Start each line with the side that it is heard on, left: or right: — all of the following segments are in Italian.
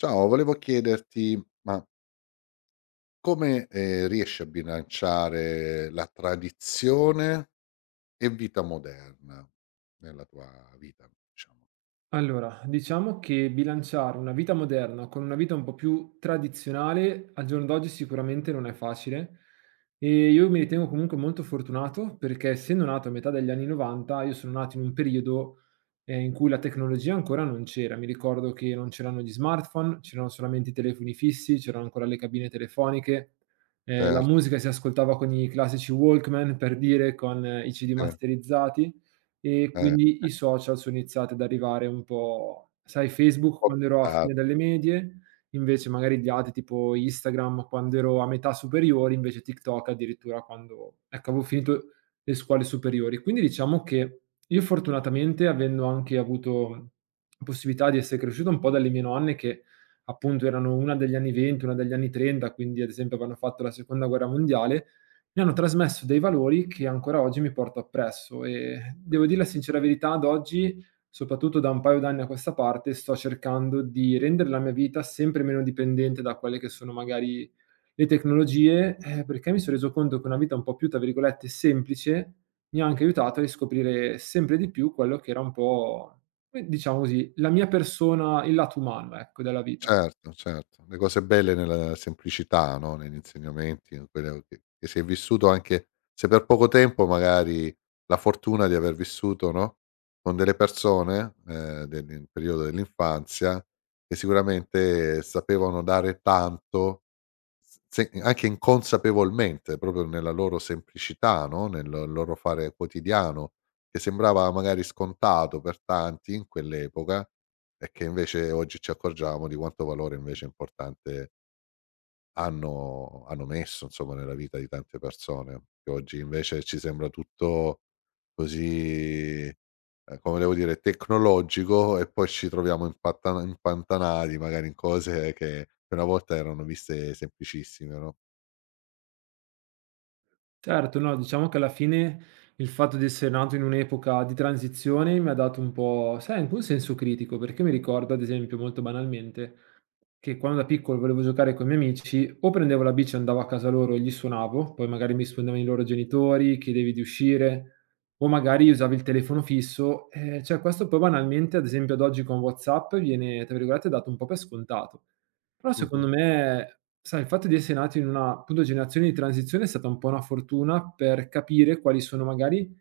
left: Ciao, volevo chiederti, ma come, riesci a bilanciare la tradizione e vita moderna nella tua vita, diciamo?
right: Allora, diciamo che bilanciare una vita moderna con una vita un po' più tradizionale al giorno d'oggi sicuramente non è facile e io mi ritengo comunque molto fortunato perché essendo nato a metà degli anni 90, io sono nato in un periodo in cui la tecnologia ancora non c'era. Mi ricordo che non c'erano gli smartphone, c'erano solamente i telefoni fissi, c'erano ancora le cabine telefoniche, la
left: Certe.
right: musica si ascoltava con i classici Walkman per dire, con i CD masterizzati. E
left: Un
right: quindi i social sono iniziati ad arrivare un po', sai, Facebook
left: po'.
right: quando ero a fine delle medie, invece magari gli altri tipo Instagram quando ero a metà superiori, invece TikTok addirittura quando, ecco, avevo finito le scuole superiori. Quindi diciamo che io fortunatamente, avendo anche avuto possibilità di essere cresciuto un po' dalle mie nonne che appunto erano una degli anni '20, una degli anni '30, quindi ad esempio avevano fatto la seconda guerra mondiale, mi hanno trasmesso dei valori che ancora oggi mi porto appresso e devo dire la sincera verità, ad oggi, soprattutto da un paio d'anni a questa parte, sto cercando di rendere la mia vita sempre meno dipendente da quelle che sono magari le tecnologie, perché mi sono reso conto che una vita un po' più, tra virgolette, semplice mi ha anche aiutato a riscoprire sempre di più quello che era un po', diciamo così, la mia persona, il lato umano, ecco, della vita.
left: Certo, certo. Le cose belle nella semplicità, no, negli insegnamenti, in quello che si è vissuto anche se per poco tempo magari, la fortuna di aver vissuto, no, con delle persone, del nel periodo dell'infanzia, che sicuramente sapevano dare tanto. S se anche inconsapevolmente, proprio nella loro semplicità, no, nel loro fare quotidiano, che sembrava magari scontato per tanti in quell'epoca, e che invece oggi ci accorgiamo di quanto valore invece importante hanno messo, insomma, nella vita di tante persone, che oggi invece ci sembra tutto così, come devo dire, tecnologico, e poi ci troviamo impattan impantanati magari in cose che una volta erano viste semplicissime, no?
right: Certo, no, diciamo che alla fine il fatto di essere nato in un'epoca di transizione mi ha dato un po', sai, anche un senso critico, perché mi ricordo, ad esempio, molto banalmente, che quando da piccolo volevo giocare coi miei amici, o prendevo la bici e andavo a casa loro e gli suonavo, poi magari mi rispondevano i loro genitori, chiedevi di uscire, o magari usavi il telefono fisso. Cioè questo poi banalmente, ad esempio ad oggi con WhatsApp viene, tra virgolette, "dato un po' per scontato". Però
left: Mh-mh.
right: secondo me, sai, il fatto di essere nati in una, appunto, generazione di transizione è stata un po' una fortuna per capire quali sono magari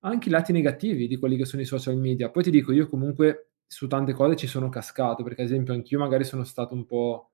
right: anche i lati negativi di quelli che sono i social media. Poi ti dico, io comunque su tante cose ci sono cascato, perché ad esempio anch'io magari sono stato un po'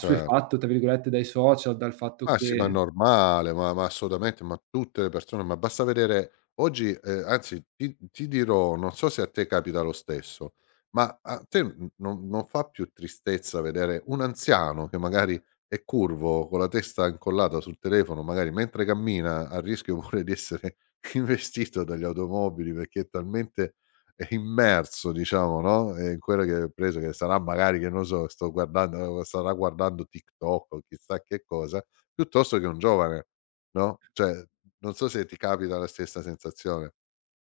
left: Cioè,
right: tra virgolette, dai social, dal fatto
left: ma sì, ma è
right: che.
left: normale, ma assolutamente, ma tutte le persone, ma basta vedere oggi, anzi ti dirò, non so se a te capita lo stesso, ma a te n non non fa più tristezza vedere un anziano che magari è curvo, con la testa incollata sul telefono, magari mentre cammina, a rischio pure di essere investito dalle automobili, perché è talmente, immerso diciamo, no, in quello che ha preso, che sarà magari, che non so, sto guardando starà guardando TikTok o chissà che cosa. Piuttosto che un giovane, no, cioè, non so se ti capita la stessa sensazione.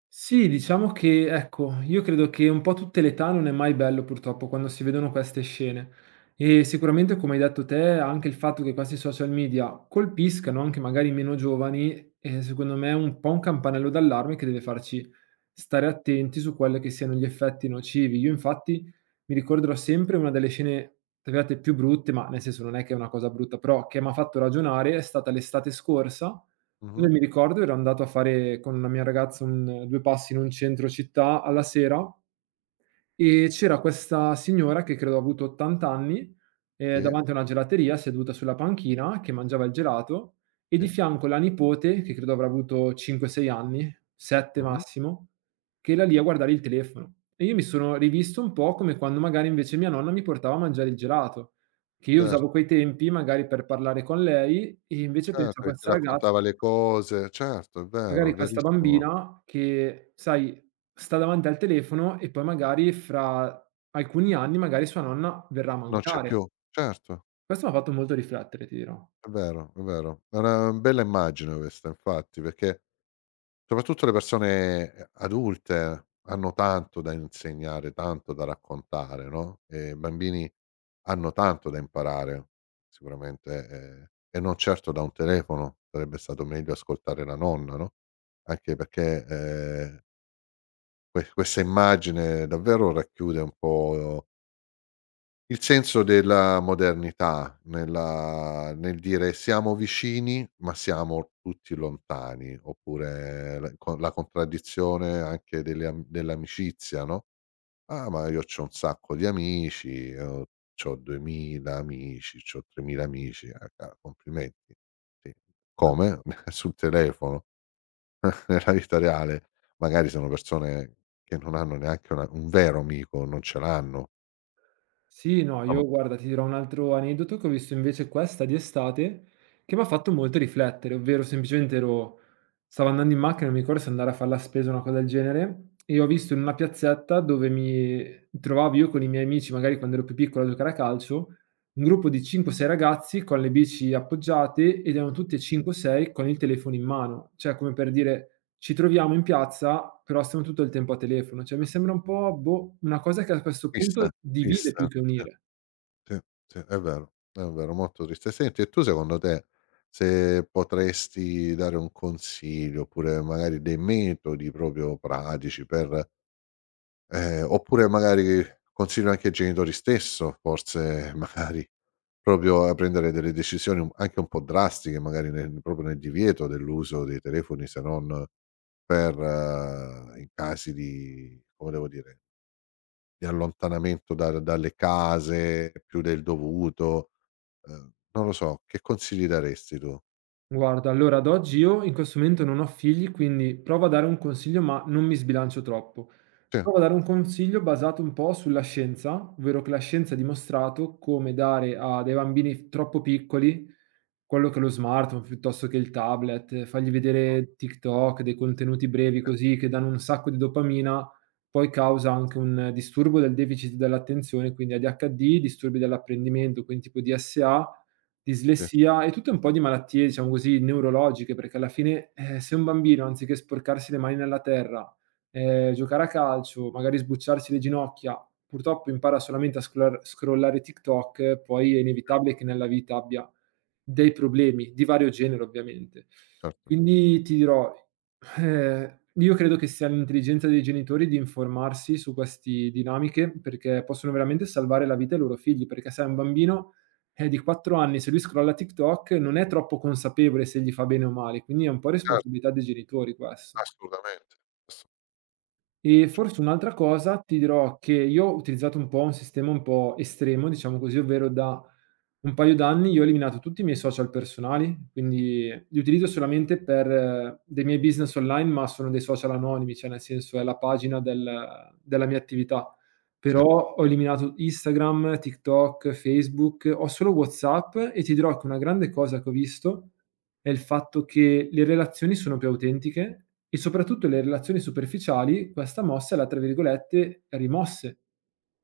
right: Sì, diciamo che, ecco, io credo che un po' tutte le età non è mai bello purtroppo quando si vedono queste scene. E sicuramente, come hai detto te, anche il fatto che questi social media colpiscano anche magari i meno giovani, secondo me è un po' un campanello d'allarme che deve farci stare attenti su quelli che siano gli effetti nocivi. Io infatti mi ricorderò sempre una delle scene, tra virgolette, più brutte, ma nel senso non è che è una cosa brutta, però che mi ha fatto ragionare è stata l'estate scorsa. Io
left: Mh-mh.
right: mi ricordo ero andato a fare con la mia ragazza un 2 passi in un centro città alla sera e c'era questa signora che credo ha avuto 80 anni,
left: Sì,
right: davanti a una gelateria seduta sulla panchina che mangiava il gelato, e di
left: sì,
right: fianco la nipote, che credo avrà avuto 5, 6 anni, 7
left: mh-mh.
right: massimo, che era lì a guardare il telefono. E io mi sono rivisto un po' come quando magari invece mia nonna mi portava a mangiare il gelato, che io usavo
left: Certo,
right: quei tempi magari per parlare con lei, e invece
left: certo,
right: penso a
left: che ti
right: questa ragazza.
left: raccontava le cose. Certo, è vero, è
right: Magari questa
left: verissimo.
right: bambina che, sai, sta davanti al telefono e poi magari fra alcuni anni magari sua nonna verrà a
left: Non c'è
right: mancare.
left: più. Certo,
right: Questo m'ha fatto molto riflettere, ti dirò.
left: è vero, è vero. È una bella immagine questa, infatti, perché soprattutto le persone, adulte, hanno tanto da insegnare, tanto da raccontare, no, e i bambini hanno tanto da imparare, sicuramente, e non certo da un telefono, sarebbe stato meglio ascoltare la nonna, no, anche perché, questa immagine davvero racchiude un po' il senso della modernità nel dire: "Siamo vicini, ma siamo tutti lontani", oppure la contraddizione anche delle am dell'amicizia, no: "Ah, ma io c'ho un sacco di amici, ho c'ho 2000 amici, c'ho 3000 amici", ca complimenti. Sì. Come? Sul telefono, nella vita reale magari sono persone che non hanno neanche una un vero amico, non ce l'hanno.
right: Sì, no,
left: No, ma
right: io guarda, ti dirò un altro aneddoto che ho visto invece questa di estate, che m'ha fatto molto riflettere, ovvero semplicemente ero stavo andando in macchina, non mi ricordo se andare a far la spesa o una cosa del genere, e ho visto in una piazzetta dove mi trovavo io con i miei amici, magari quando ero più piccolo, a giocare a calcio, un gruppo di 5 o 6 ragazzi con le bici appoggiate, ed erano tutti e 5 o 6 con il telefono in mano. Cioè, come per dire: "Ci troviamo in piazza, però stiamo tutto il tempo a telefono." Cioè, mi sembra un po', boh, una cosa che a questo punto
left: triste,
right: divide
left: triste,
right: più che
left: sì,
right: unire.
left: sì, sì, è vero, molto triste. Senti, e tu secondo te, se potresti dare un consiglio, oppure magari dei metodi proprio pratici per, oppure magari consiglio anche ai genitori stesso, forse magari proprio a prendere delle decisioni un anche un po' drastiche, magari nel proprio nel divieto dell'uso dei telefoni, se non per, in casi di, come devo dire, di allontanamento da dalle case più del dovuto, non lo so, che consigli daresti tu?
right: Guarda, allora ad oggi io in questo momento non ho figli, quindi provo a dare un consiglio, ma non mi sbilancio troppo.
left: Sì,
right: Provo a dare un consiglio basato un po' sulla scienza, ovvero che la scienza ha dimostrato come dare a dei bambini f troppo piccoli quello che è lo smartphone piuttosto che il tablet, fargli vedere TikTok, dei contenuti brevi
left: sì,
right: così che danno un sacco di dopamina, poi causa anche un disturbo del deficit dell'attenzione, quindi ADHD, disturbi dell'apprendimento, quindi tipo DSA,
left: sì,
right: dislessia e tutte un po' di malattie, diciamo così, neurologiche, perché alla fine, se un bambino anziché sporcarsi le mani nella terra, giocare a calcio, magari sbucciarsi le ginocchia, purtroppo impara solamente a scrolar scrollare TikTok, poi è inevitabile che nella vita abbia dei problemi, di vario genere ovviamente.
left: certo,
right: Quindi ti dirò, io credo che sia l'intelligenza dei genitori di informarsi su questi dinamiche, perché possono veramente salvare la vita ai loro figli, perché, sai, un bambino, di 4 anni, se lui scrolla TikTok non è troppo consapevole se gli fa bene o male, quindi è un po'
left: certo,
right: responsabilità dei genitori questo.
left: assolutamente, asso
right: E
left: cioè
right: forse un'altra cosa ti dirò, che io ho utilizzato un po' un sistema un po' estremo, diciamo così, ovvero da un paio d'anni io ho eliminato tutti i miei social personali, quindi li utilizzo solamente per dei miei business online, ma sono dei social anonimi, cioè nel senso è la pagina della mia attività.
left: sì,
right: Però ho eliminato Instagram, TikTok, Facebook, ho solo WhatsApp, e ti dirò che una grande cosa che ho visto è il fatto che le relazioni sono più autentiche, e soprattutto le relazioni superficiali questa mossa l'ha, tra virgolette, "rimosse".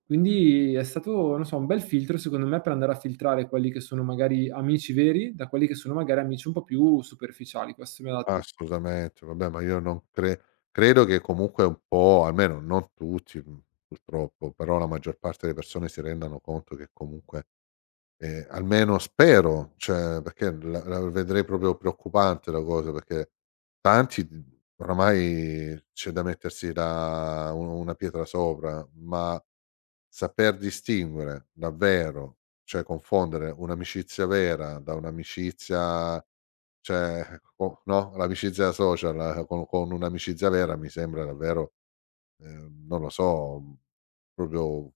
right: Quindi è stato, non so, un bel filtro secondo me per andare a filtrare quelli che sono magari amici veri da quelli che sono magari amici un po' più superficiali. Questo mi ha dato.
left: assolutamente, vabbè, ma io non credo che comunque un po', almeno non tutti, purtroppo, però la maggior parte delle persone si rendano conto che comunque, almeno spero, cioè perché la vedrei proprio preoccupante la cosa, perché tanti d oramai c'è da mettersi la u una pietra sopra, ma saper distinguere davvero, cioè confondere un'amicizia vera da un'amicizia, cioè co no, l'amicizia social, con un'amicizia vera mi sembra davvero, non lo so, proprio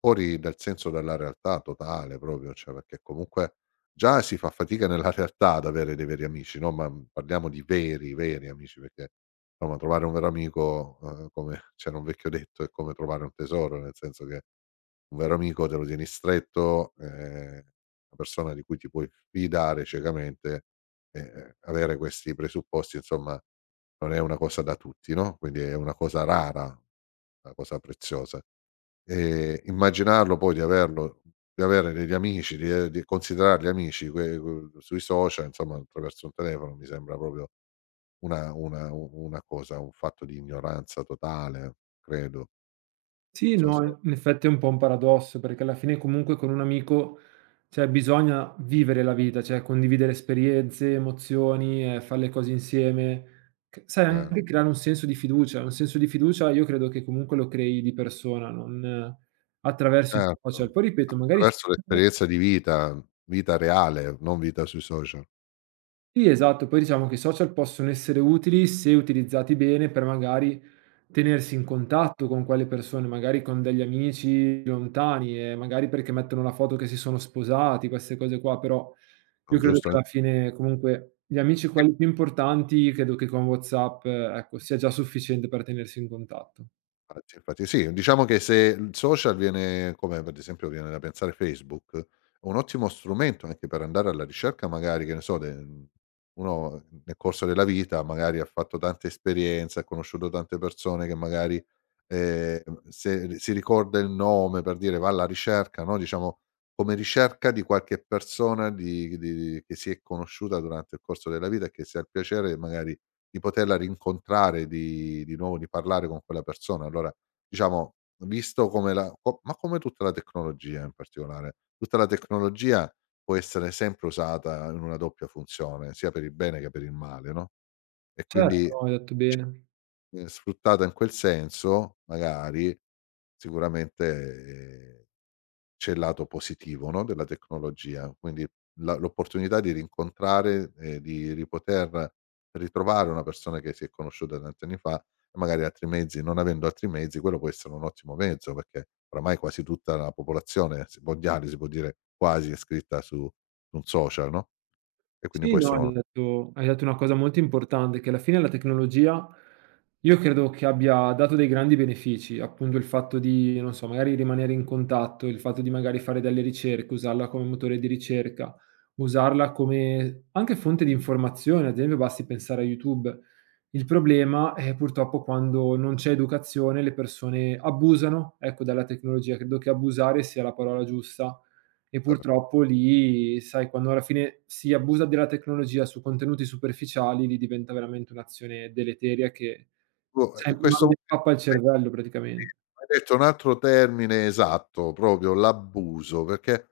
left: fuori dal senso della realtà totale proprio, cioè perché comunque già si fa fatica nella realtà ad avere dei veri amici, no, ma, parliamo di veri, veri amici, perché, insomma, trovare un vero amico, come c'era un vecchio detto, è come trovare un tesoro, nel senso che un vero amico te lo tieni stretto, una persona di cui ti puoi fidare ciecamente e, avere questi presupposti, insomma non è una cosa da tutti, no, quindi è una cosa rara, una cosa preziosa. Immaginarlo poi di avere degli amici, di e di considerarli amici que que sui social, insomma attraverso il telefono mi sembra proprio una cosa, un fatto di ignoranza totale, credo. Non
right: Sì,
left: so
right: no,
left: se,
right: in effetti è un po' un paradosso, perché alla fine comunque con un amico, cioè bisogna vivere la vita, cioè condividere esperienze, emozioni, fare le cose insieme, c sai,
left: eh,
right: anche creare un senso di fiducia. Un senso di fiducia io credo che comunque lo crei di persona, non attraverso i social.
left: certo,
right: Poi ripeto, magari.
left: attraverso l'esperienza di vita, vita reale, non vita sui social,
right: Sì, esatto. Poi diciamo che i social possono essere utili se utilizzati bene per magari tenersi in contatto con quelle persone, magari con degli amici lontani, e magari perché mettono la foto che si sono sposati, queste cose qua, però io
left: non
right: credo
left: giusto?
right: che alla fine comunque gli amici quelli più importanti credo che con WhatsApp, ecco, sia già sufficiente per tenersi in contatto.
left: Infatti, infatti sì, diciamo che se il social, viene come per esempio viene da pensare Facebook, è un ottimo strumento anche per andare alla ricerca magari, che ne so, de uno nel corso della vita magari ha fatto tante esperienze, ha conosciuto tante persone che magari, se si ricorda il nome per dire va alla ricerca, no, diciamo, come ricerca di qualche persona di che si è conosciuta durante il corso della vita e che si ha il piacere magari di poterla rincontrare di nuovo, di parlare con quella persona. Allora, diciamo, visto come la co ma come tutta la tecnologia in particolare, tutta la tecnologia può essere sempre usata in una doppia funzione, sia per il bene che per il male, no, e
right: Certo,
left: quindi,
right: no, hai detto bene.
left: sfruttata in quel senso, magari, sicuramente, c'è il lato positivo, no, della tecnologia, quindi la l'opportunità di rincontrare e di poter ritrovare una persona che si è conosciuta tanti anni fa, e magari altri mezzi, non avendo altri mezzi, quello può essere un ottimo mezzo, perché oramai quasi tutta la popolazione s mondiale, si può dire quasi, è scritta su un social, no, e quindi
right: Sì,
left: può
right: no,
left: essere uno
right: hai detto una cosa molto importante, che alla fine la tecnologia io credo che abbia dato dei grandi benefici, appunto il fatto di, non so, magari rimanere in contatto, il fatto di magari fare delle ricerche, usarla come motore di ricerca, usarla come anche fonte di informazione, ad esempio basti pensare a YouTube. Il problema è purtroppo quando non c'è educazione, le persone abusano, ecco, della tecnologia. Credo che abusare sia la parola giusta, e purtroppo lì, sai, quando alla fine si abusa della tecnologia su contenuti superficiali, lì diventa veramente un'azione deleteria che, sai,
left: in questo
right: mandi
left: momento.
right: pappa al cervello praticamen.
left: Hai detto un altro termine esatto, proprio l'abuso, perché,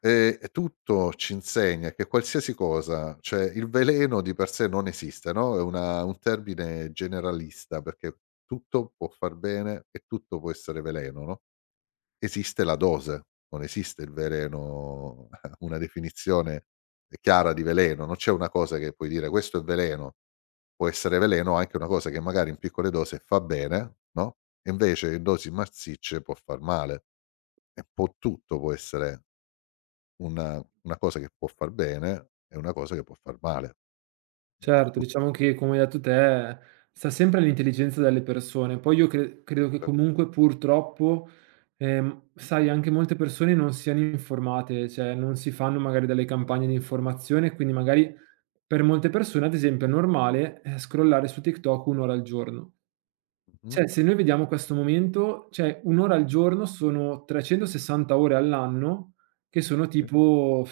left: tutto ci insegna che qualsiasi cosa, cioè il veleno di per sé non esiste, no, è una un termine generalista, perché tutto può far bene e tutto può essere veleno, no? Esiste la dose, non esiste il veleno, una definizione chiara di veleno, non c'è una cosa che puoi dire: "Questo è veleno". Può essere veleno anche una cosa che magari in piccole dosi fa bene, no, e invece in dosi massicce può far male. E può tutto può essere una cosa che può far bene e una cosa che può far male.
right: Certo,
left: Tu
right: diciamo che come hai detto te, sta sempre all'intelligenza delle persone. Poi io credo che comunque purtroppo, sai, anche molte persone non siano informate, cioè non si fanno magari delle campagne di informazione, quindi magari per molte persone, ad esempio, è normale, scrollare su TikTok 1 ora al giorno.
left: mh-mh,
right: Cioè, se noi vediamo questo momento, cioè 1 ora al giorno sono 360 ore all'anno, che sono
left: sì.
right: tipo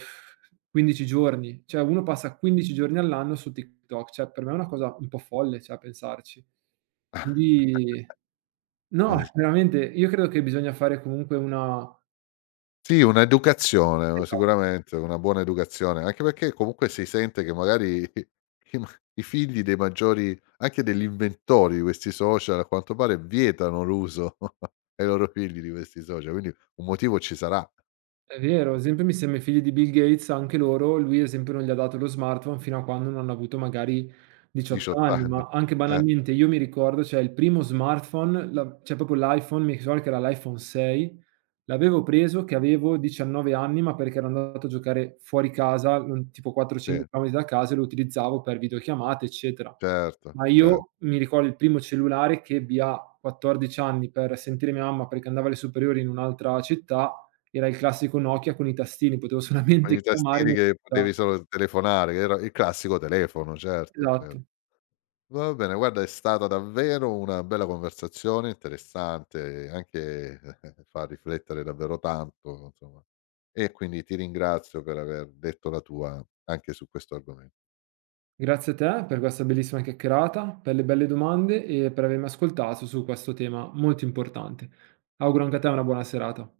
right: 15 giorni. Cioè, uno passa 15 giorni all'anno su TikTok, cioè per me è una cosa un po' folle, cioè a pensarci. Quindi no,
left: Eh,
right: veramente io credo che bisogna fare comunque una
left: sì, un'educazione,
right: esa.
left: sicuramente, una buona educazione, anche perché comunque si sente che magari i ma i figli dei maggiori, anche degli inventori di questi social, a quanto pare vietano l'uso ai loro figli di questi social, quindi un motivo ci sarà,
right: È vero, ad esempio mi sembra i figli di Bill Gates, anche loro, lui ad esempio non gli ha dato lo smartphone fino a quando non hanno avuto magari 18
left: 18
right: anni,
left: anni.
right: ma anche
left: Eh,
right: banalmente io mi ricordo, cioè il primo smartphone, cioè proprio l'iPhone, mi ricordo che era l'iPhone 6, l'avevo preso che avevo 19 anni, ma perché ero andato a giocare fuori casa, tipo 400
left: sì,
right: km da casa, e lo utilizzavo per videochiamate, eccetera.
left: certo,
right: Ma
left: cer
right: io mi ricordo il primo cellulare che ebbi a 14 anni per sentire mia mamma, perché andava alle superiori in un'altra città, era il classico Nokia con i tastini, potevo
left: con
right: solamente
left: i
right: chiamare
left: tastini che potevi solo telefonare, che era il classico telefono, certo, cer
right: esatto.
left: Va bene, guarda, è stata davvero una bella conversazione, interessante, anche fa riflettere davvero tanto, insomma, e quindi ti ringrazio per aver detto la tua anche su questo argomen
right: Grazie a te per questa bellissima chiacchierata, per le belle domande e per avermi ascoltato su questo tema molto importante. Auguro anche a te una buona serata.